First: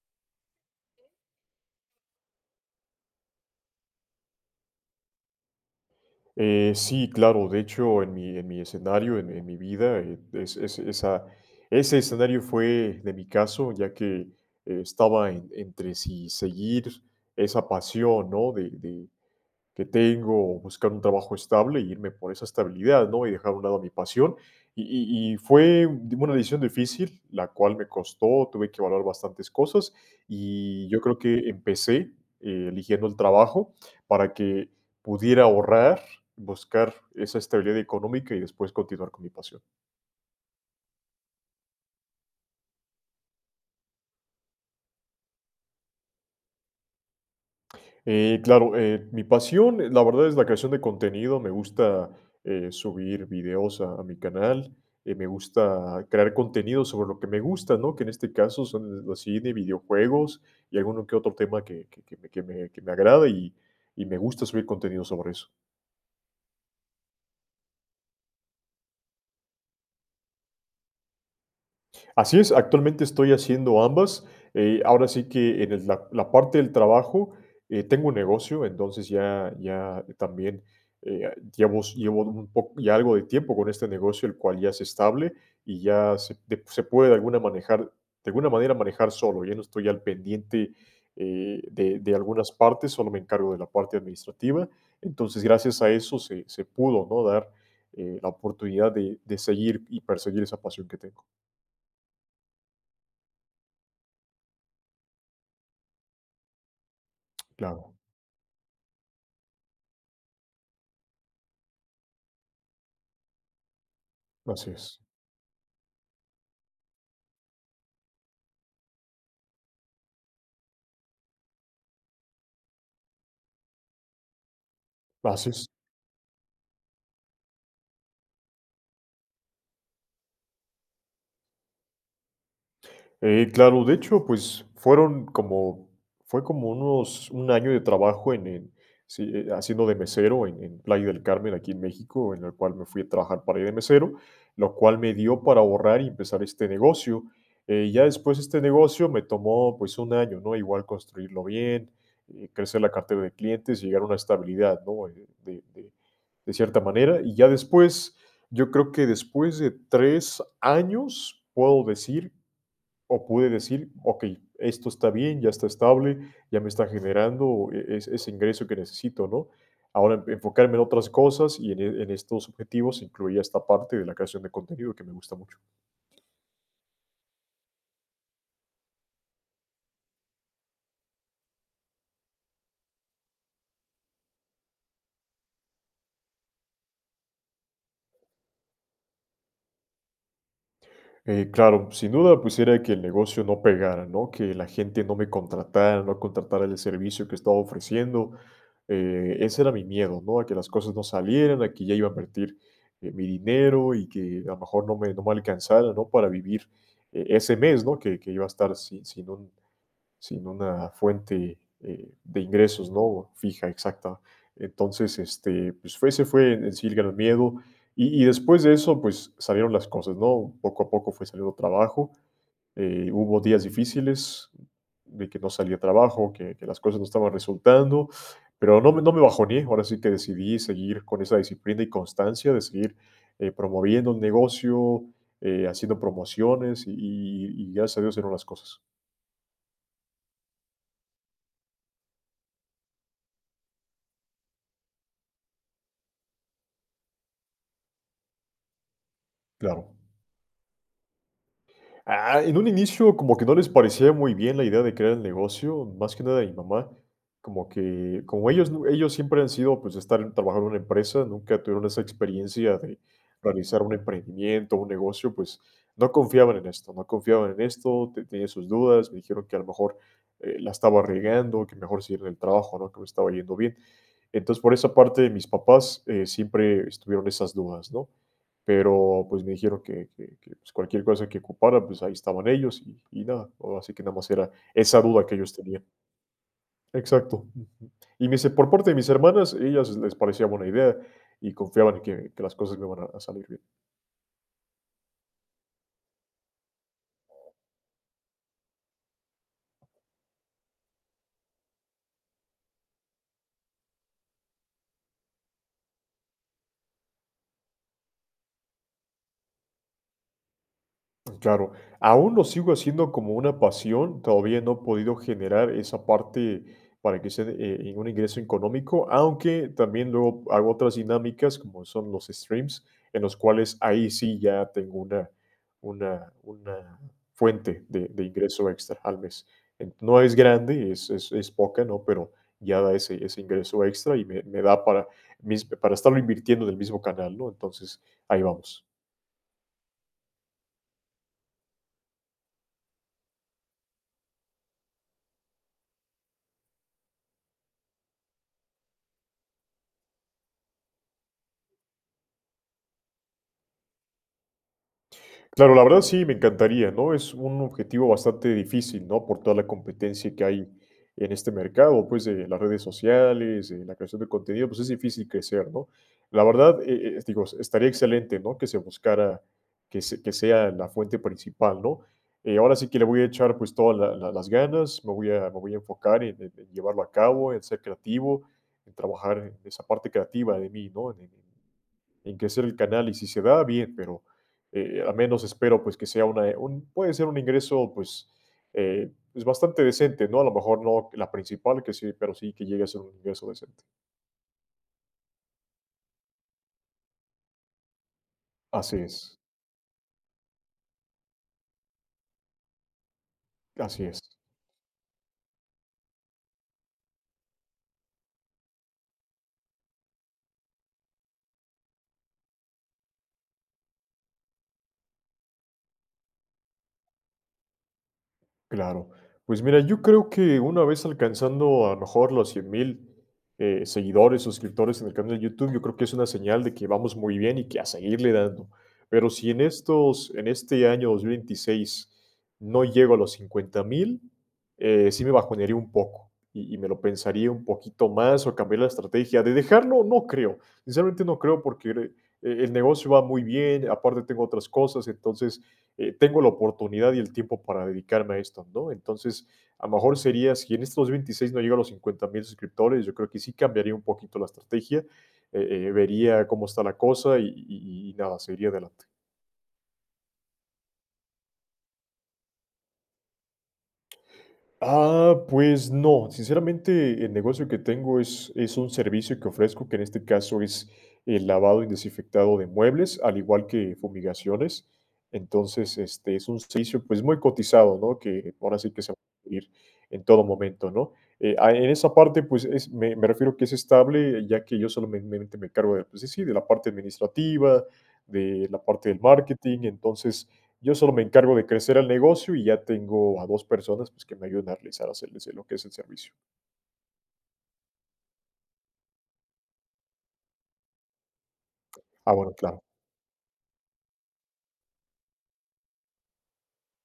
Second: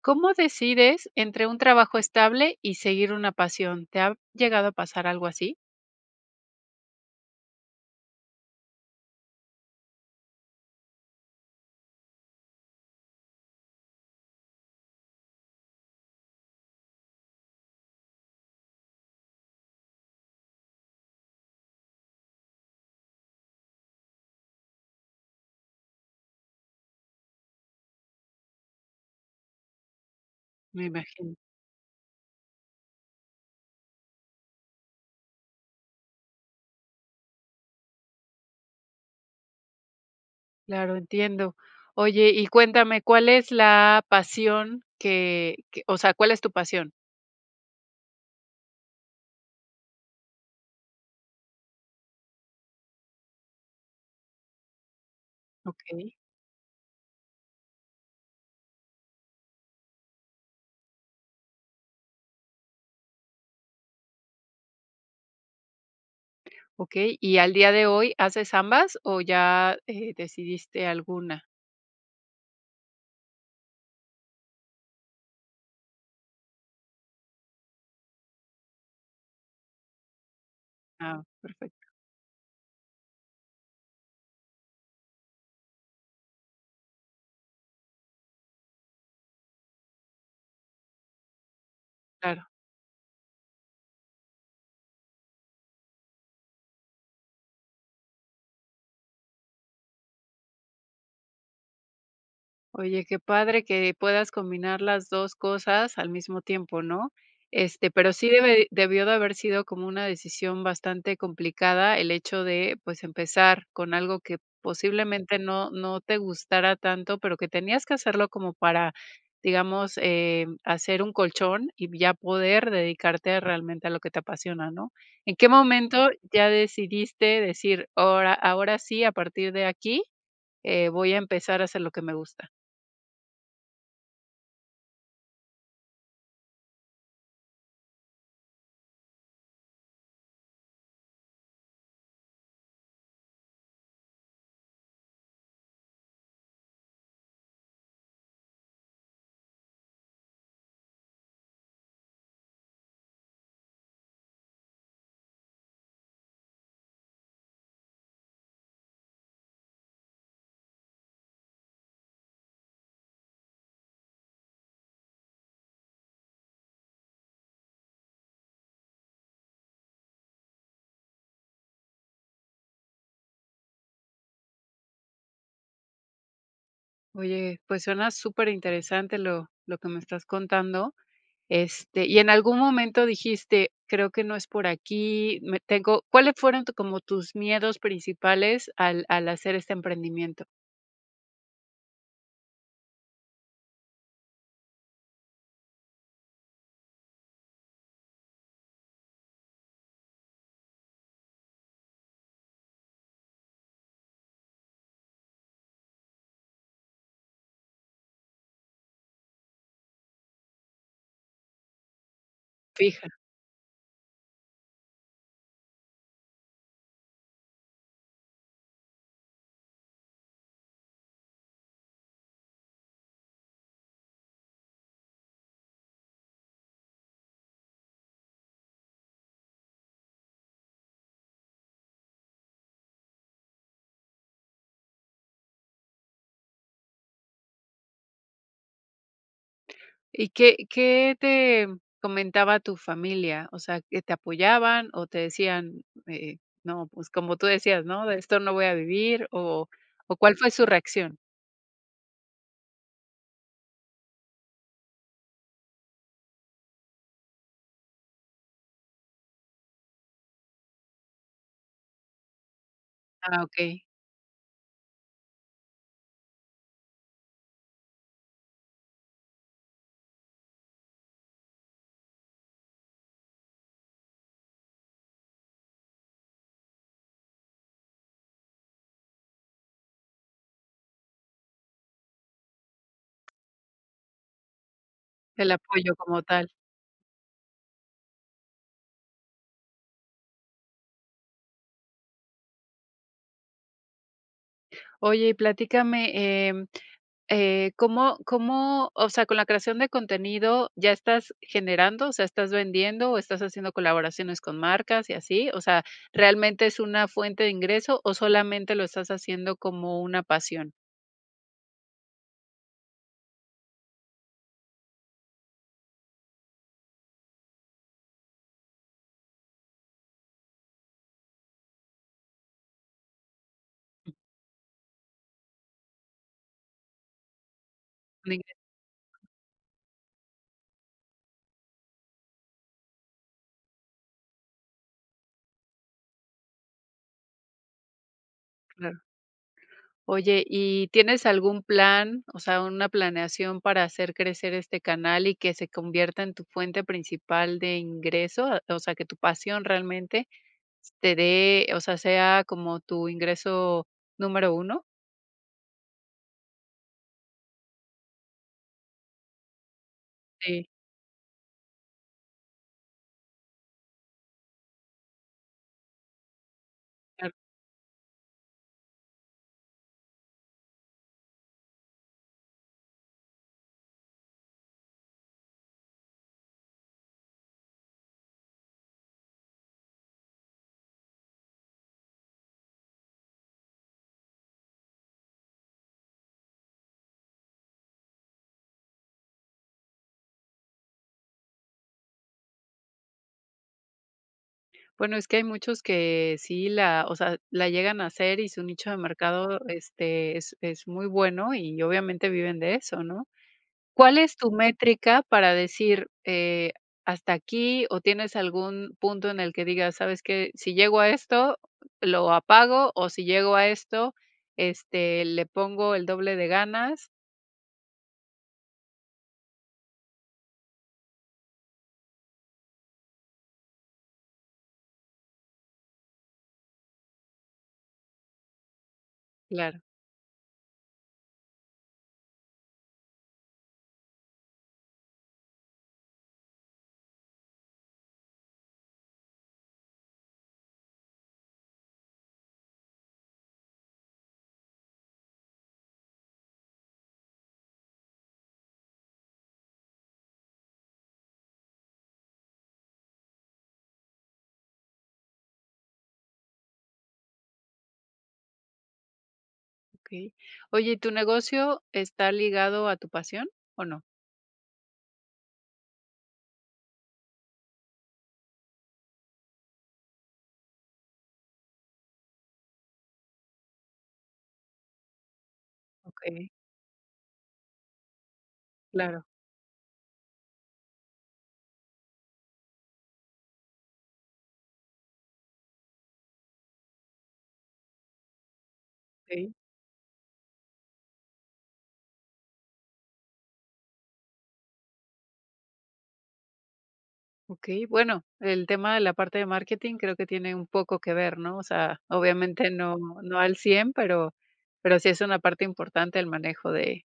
¿Cómo decides entre un trabajo estable y seguir una pasión? ¿Te ha llegado a pasar algo así? Sí, claro, de hecho, en mi escenario, en mi vida, ese escenario fue de mi caso, ya que estaba entre si seguir esa pasión, ¿no? Que tengo, buscar un trabajo estable y irme por esa estabilidad, ¿no? Y dejar a un lado mi pasión. Y fue una decisión difícil, la cual me costó, tuve que valorar bastantes cosas Me y yo creo imagino. que empecé eligiendo el trabajo para que pudiera ahorrar, buscar esa estabilidad económica y después continuar con mi pasión. Claro, entiendo. Oye, y cuéntame, ¿cuál es la pasión o sea, cuál es tu pasión? Claro, Mi pasión, la verdad, es la creación de contenido. Me gusta subir videos a mi canal. Me Ok, gusta crear contenido sobre lo que me gusta, ¿no? Que en este caso son los cine, videojuegos y alguno que otro tema que me agrada y me gusta subir contenido sobre eso. ok. ¿Y al día de hoy haces ambas o ya decidiste alguna? Así es, actualmente estoy haciendo ambas. Ahora sí que en la parte del trabajo tengo un negocio, entonces ya también Ah, eh, llevo, perfecto, llevo un poco, ya algo de tiempo con este negocio, el cual ya es estable y ya se, se puede de alguna, manejar, de alguna manera manejar solo. Ya no estoy al pendiente de claro. algunas partes, solo me encargo de la parte administrativa. Entonces, gracias a eso se pudo, ¿no? dar la oportunidad de seguir y perseguir esa pasión que tengo. Oye, qué padre que puedas combinar las 2 cosas al mismo tiempo, ¿no? Este, Claro. pero sí debe debió de haber sido como una decisión bastante complicada el hecho de, pues, empezar con algo que Así es, posiblemente no te gustara tanto, pero que tenías que hacerlo como para, digamos, hacer un colchón y ya poder dedicarte realmente a lo que te apasiona, ¿no? ¿En qué así es. momento ya decidiste decir: "Ahora sí, a partir de aquí, voy a empezar a hacer lo que me gusta"? Claro, de hecho, pues fue como 1 año de trabajo sí, haciendo de mesero en Playa del Carmen, aquí en México, en el cual me fui a trabajar para ir de mesero, lo cual me dio para ahorrar y empezar este negocio. Ya después este negocio me tomó pues 1 año, ¿no? Igual construirlo bien, crecer la cartera de clientes, llegar a una estabilidad, ¿no? De cierta manera. Y ya después, yo creo que después de 3 años, puedo decir o pude decir, ok, esto está bien, ya está estable, ya me está generando ese ingreso que necesito, ¿no? Ahora enfocarme en otras cosas y en estos objetivos incluía esta parte de la creación de contenido que me gusta mucho. Oye, pues suena súper interesante lo que me estás contando, este, y en algún momento dijiste: "Creo que no es por aquí", me tengo ¿cuáles fueron tu como tus miedos principales al hacer este emprendimiento? Claro, sin duda, pues era que el negocio no pegara, ¿no? Que la gente no me contratara, no contratara el servicio que estaba ofreciendo. Ese era mi miedo, ¿no? A que las cosas no salieran, a que ya iba a invertir mi dinero y que a lo mejor no me alcanzara, ¿no? Para vivir ese mes, ¿no? Que iba a estar sin, sin un sin una fuente de ingresos, Fija. ¿no? Fija, exacta. Entonces, este, pues fue, ese fue en sí el gran miedo. Y después de eso, pues salieron las cosas, ¿no? Poco a poco fue saliendo trabajo. Hubo días difíciles de que no salía trabajo, que las cosas no estaban resultando, pero no, no me bajoné. Ahora sí que decidí seguir con esa disciplina y constancia de seguir promoviendo el negocio, haciendo promociones y gracias a Dios eran las cosas. ¿Y qué te comentaba tu familia? O sea, ¿que te apoyaban o te decían, no, pues como tú decías, ¿no? De esto no voy a vivir, o Claro. o ¿cuál fue su reacción? Ah, en un inicio como que no les parecía muy bien la idea de crear el negocio, más que nada mi mamá, como que como ellos nu ellos siempre han sido, pues, estar trabajar en una empresa, nunca tuvieron esa experiencia de Ah, realizar okey, un emprendimiento, un negocio, pues, no confiaban en esto, te tenían sus dudas, me dijeron que a lo mejor, la estaba regando, que mejor seguir en el trabajo, ¿no?, que me estaba yendo bien. Entonces, por esa parte, mis papás, siempre estuvieron esas dudas, ¿no? Pero, pues, me dijeron que, pues, cualquier cosa que ocupara, pues, ahí estaban ellos y nada, ahora sí que nada más era esa duda que el ellos tenían. apoyo como tal. Exacto, ujú. Y me dice, por parte de mis hermanas, ellas les parecía buena idea y confiaban en que las cosas me iban a salir bien. Oye, y platícame, em ¿cómo, o sea, con la creación de contenido ya estás generando, o sea, estás vendiendo o estás haciendo colaboraciones con marcas y así? O sea, ¿realmente es una fuente de ingreso o solamente lo estás haciendo como una pasión? Claro, aún lo sigo haciendo como una pasión, todavía no he podido generar esa parte para que sea un ingreso económico, aunque también luego hago otras dinámicas como son los streams, en los cuales ahí sí ya tengo una fuente de Un ingreso, ingreso extra al mes. No es grande, es poca, ¿no? Pero ya da ese ingreso extra y me da para, para estarlo invirtiendo en el mismo canal, ¿no? Entonces, ahí vamos. claro. Oye, ¿y tienes algún plan, o sea, una planeación para hacer crecer este canal y que se convierta en tu fuente principal de ingreso? A- O sea, ¿que tu pasión realmente te dé, o sea, sea como tu ingreso número uno? Claro, la verdad sí, me encantaría, ¿no? Es un objetivo bastante difícil, ¿no? Por toda la competencia que hay en este mercado, pues de las redes sociales, de la creación de contenido, pues es difícil crecer, ¿no? La verdad, Claro. digo, estaría excelente, ¿no? Que se buscara, que sea la fuente principal, ¿no? Ahora sí que le voy a echar pues todas las ganas, me voy a enfocar en, en llevarlo a cabo, en ser creativo, en trabajar en esa parte creativa de mí, ¿no? En crecer el canal y si se da, bien, pero al menos espero pues que sea puede ser un ingreso pues pues, bastante decente, ¿no? A lo mejor no la principal, que sí, pero sí que llegue a ser un ingreso decente. Bueno, es que hay muchos que sí la o sea, la llegan a hacer y su nicho de Así es, mercado, este, es muy bueno y obviamente viven de eso, ¿no? así ¿Cuál es. es tu métrica para decir, hasta aquí o tienes algún punto en el que digas, sabes que si llego a esto, lo apago o si llego a esto, este, le pongo el doble de ganas? Claro. Pues mira, yo creo que una vez alcanzando a lo mejor los 100,000 seguidores, suscriptores en el canal de YouTube, yo creo que es una señal de que vamos muy bien y que a seguirle dando. Pero si en Claro, en este año 2026 no llego a los 50,000, sí me bajonearía un poco y me lo pensaría un poquito más o cambiar la estrategia. De dejarlo, no creo. Sinceramente no creo porque el negocio va muy bien, aparte tengo otras cosas, entonces tengo la oportunidad y el tiempo para dedicarme a esto, ¿no? Entonces, a lo mejor sería, si en estos 26 no llego a los 50,000 suscriptores, yo creo que sí cambiaría un poquito la estrategia, vería cómo está la cosa y nada, seguiría adelante. okey. Oye, ¿y tu negocio está ligado a tu pasión o no? Ah, pues no, sinceramente el negocio que tengo es un servicio que ofrezco, que en este caso es el lavado y desinfectado de muebles, al igual que fumigaciones. Entonces, este es Okey, un servicio pues muy cotizado, ¿no? Que ahora sí que se va claro, a pedir en todo momento, ¿no? En esa parte, pues es, me refiero que es estable, ya que yo solamente me encargo de, pues, sí, de la parte administrativa, de la parte del okey. marketing, entonces yo solo me encargo de crecer el negocio y ya tengo a 2 personas, pues, que me ayudan a realizar, hacerles lo que es el servicio. Okey, bueno, el tema de la parte de marketing creo que tiene un poco que ver, ¿no? O sea, Ah, bueno, obviamente claro. no al 100, pero sí es una parte importante el manejo de,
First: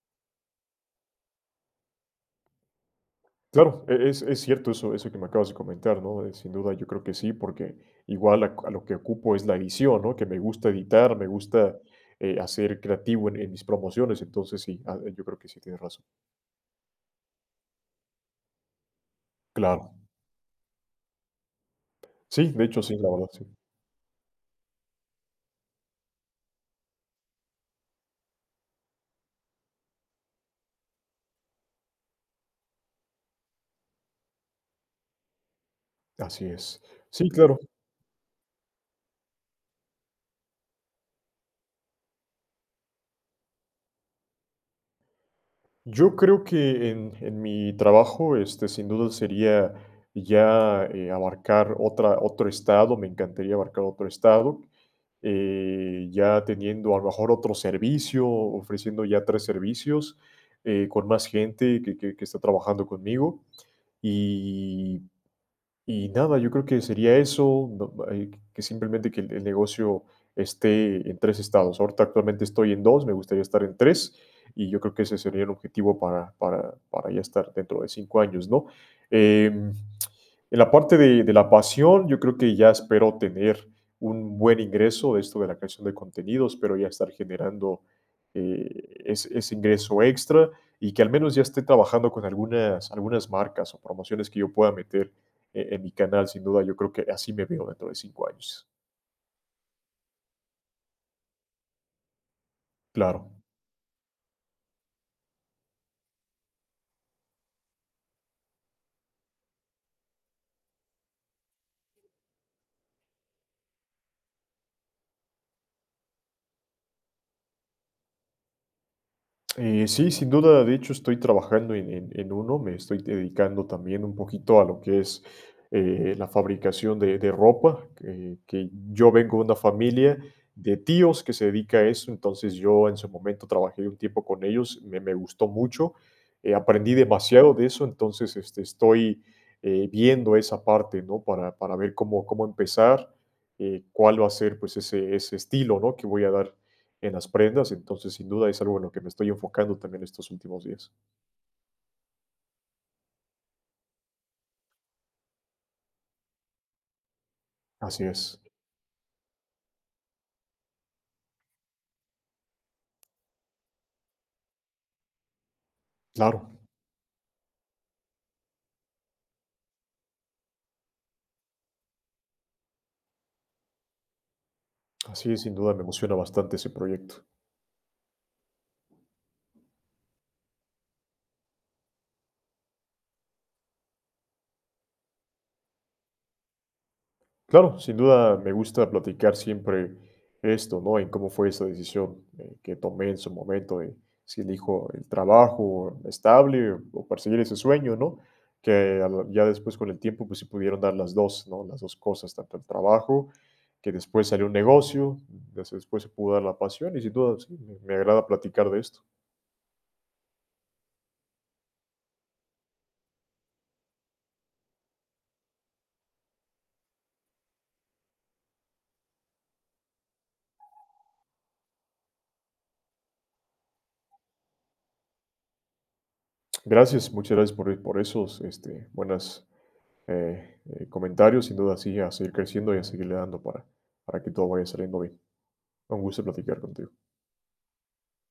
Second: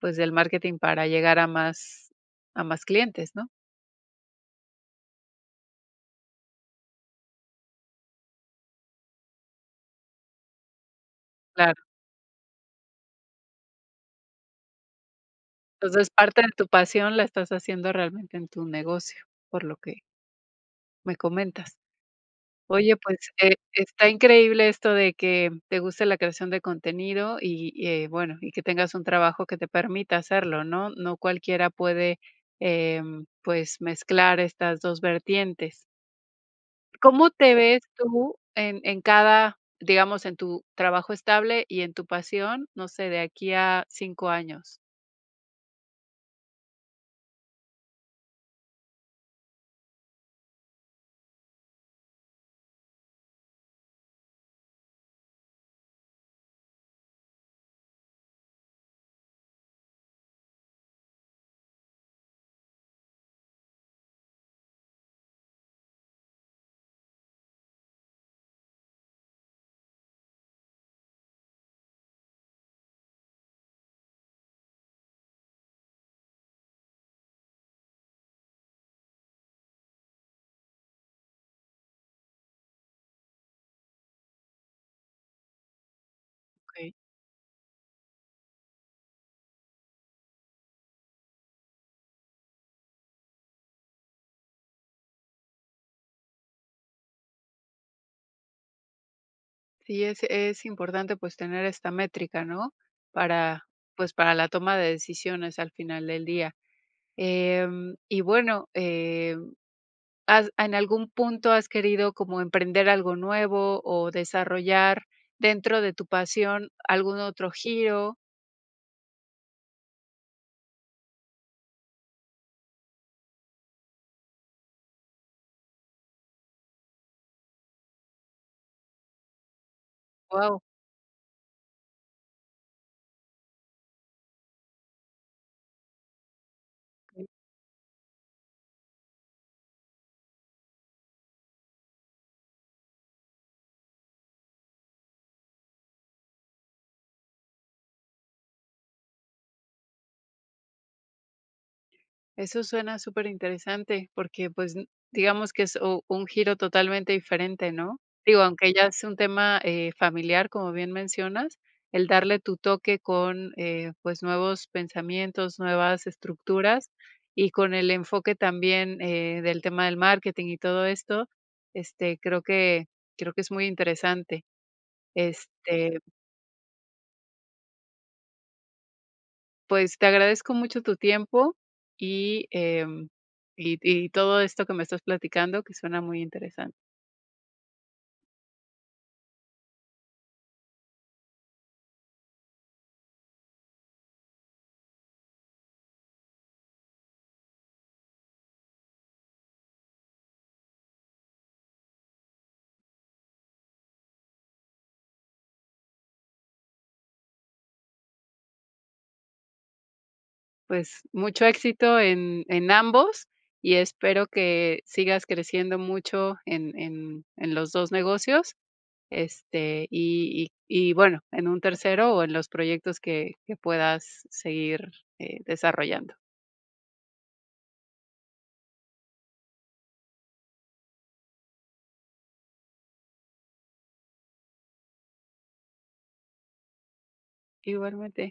pues, del marketing para llegar a más clientes, ¿no? Claro, es cierto eso que me acabas de comentar, ¿no? Sin duda, yo creo que sí, porque igual a lo que ocupo es la edición, ¿no? Que me gusta editar, me gusta, Claro. Hacer creativo en mis promociones, entonces sí, ah, yo creo que sí tienes razón. Entonces, parte de tu pasión la estás haciendo realmente en tu negocio, por lo Claro. que me comentas. Sí, de hecho Oye, sí, la pues, verdad, sí. Está increíble esto de que te guste la creación de contenido y, bueno, y que tengas un trabajo que te permita hacerlo, ¿no? No cualquiera puede, pues, mezclar estas 2 vertientes. Así es. Sí, ¿Cómo te claro. ves tú en cada, digamos, en tu trabajo estable y en tu pasión, no sé, de aquí a 5 años? Yo creo que en mi trabajo, este, sin duda sería ya abarcar otro estado, me encantaría abarcar otro estado, ya teniendo a lo mejor otro servicio, ofreciendo ya tres servicios con más gente que está trabajando conmigo y nada, yo creo que sería eso, no, que simplemente que el negocio esté en tres estados. Ahorita actualmente estoy en dos, me gustaría estar en tres y yo creo que ese sería el objetivo para ya estar dentro de 5 años, ¿no? Em, en la parte de la pasión, yo creo que ya espero tener un buen ingreso de esto de la creación de contenidos, espero ya Okey. estar generando ese ingreso extra y que al menos ya esté trabajando con algunas marcas o promociones que yo pueda meter en mi canal, sin duda, yo creo que así me veo dentro de 5 años. Sí, es importante, pues, tener esta métrica, ¿no? Claro. Para, pues, para la toma de decisiones al final del día. Y bueno, ¿has en algún punto has querido como emprender algo nuevo o desarrollar dentro de tu pasión algún otro giro? Sí, sin duda, de hecho estoy trabajando en uno, me estoy dedicando también un poquito a lo que es la fabricación de ropa, que yo vengo de una familia Guau. de tíos que se dedica a eso, entonces yo en su momento trabajé un tiempo con ellos, me gustó mucho, aprendí demasiado de eso, entonces este, estoy viendo esa parte, ¿no? Para ver cómo empezar, cuál va a ser pues ese estilo, ¿no? Que voy a dar en las prendas, entonces sin duda es algo en lo que me estoy enfocando también estos últimos días. Eso suena súper interesante porque, pues, n digamos que es u un giro totalmente diferente, ¿no? Así Digo, es, aunque ya es un tema, familiar, como bien mencionas, el darle tu toque con, pues, nuevos pensamientos, nuevas claro, estructuras y con el enfoque también, del tema del marketing y todo esto, este, creo que es muy interesante. así es, sin duda me Este, emociona bastante ese proyecto. pues, te agradezco mucho tu tiempo y, y todo esto que me estás platicando, que suena muy interesante. Claro, sin duda me gusta platicar siempre esto, ¿no? En cómo fue esa decisión que tomé en su momento de si elijo el trabajo estable o perseguir ese sueño, ¿no? Que a ya después con el tiempo pues se pudieron dar las dos, ¿no? Las dos cosas, tanto el trabajo, que después salió un negocio, después se pudo dar la pasión y sin duda sí, me agrada platicar de esto. Pues, mucho éxito en ambos y espero que sigas creciendo mucho en en los 2 negocios, este, y bueno, en un tercero o en los proyectos que puedas seguir, desarrollando. Gracias, muchas gracias por esos este, buenos comentarios. Sin duda, sí, a seguir creciendo y a seguirle dando para que todo vaya saliendo bien. Un gusto platicar contigo. Igualmente.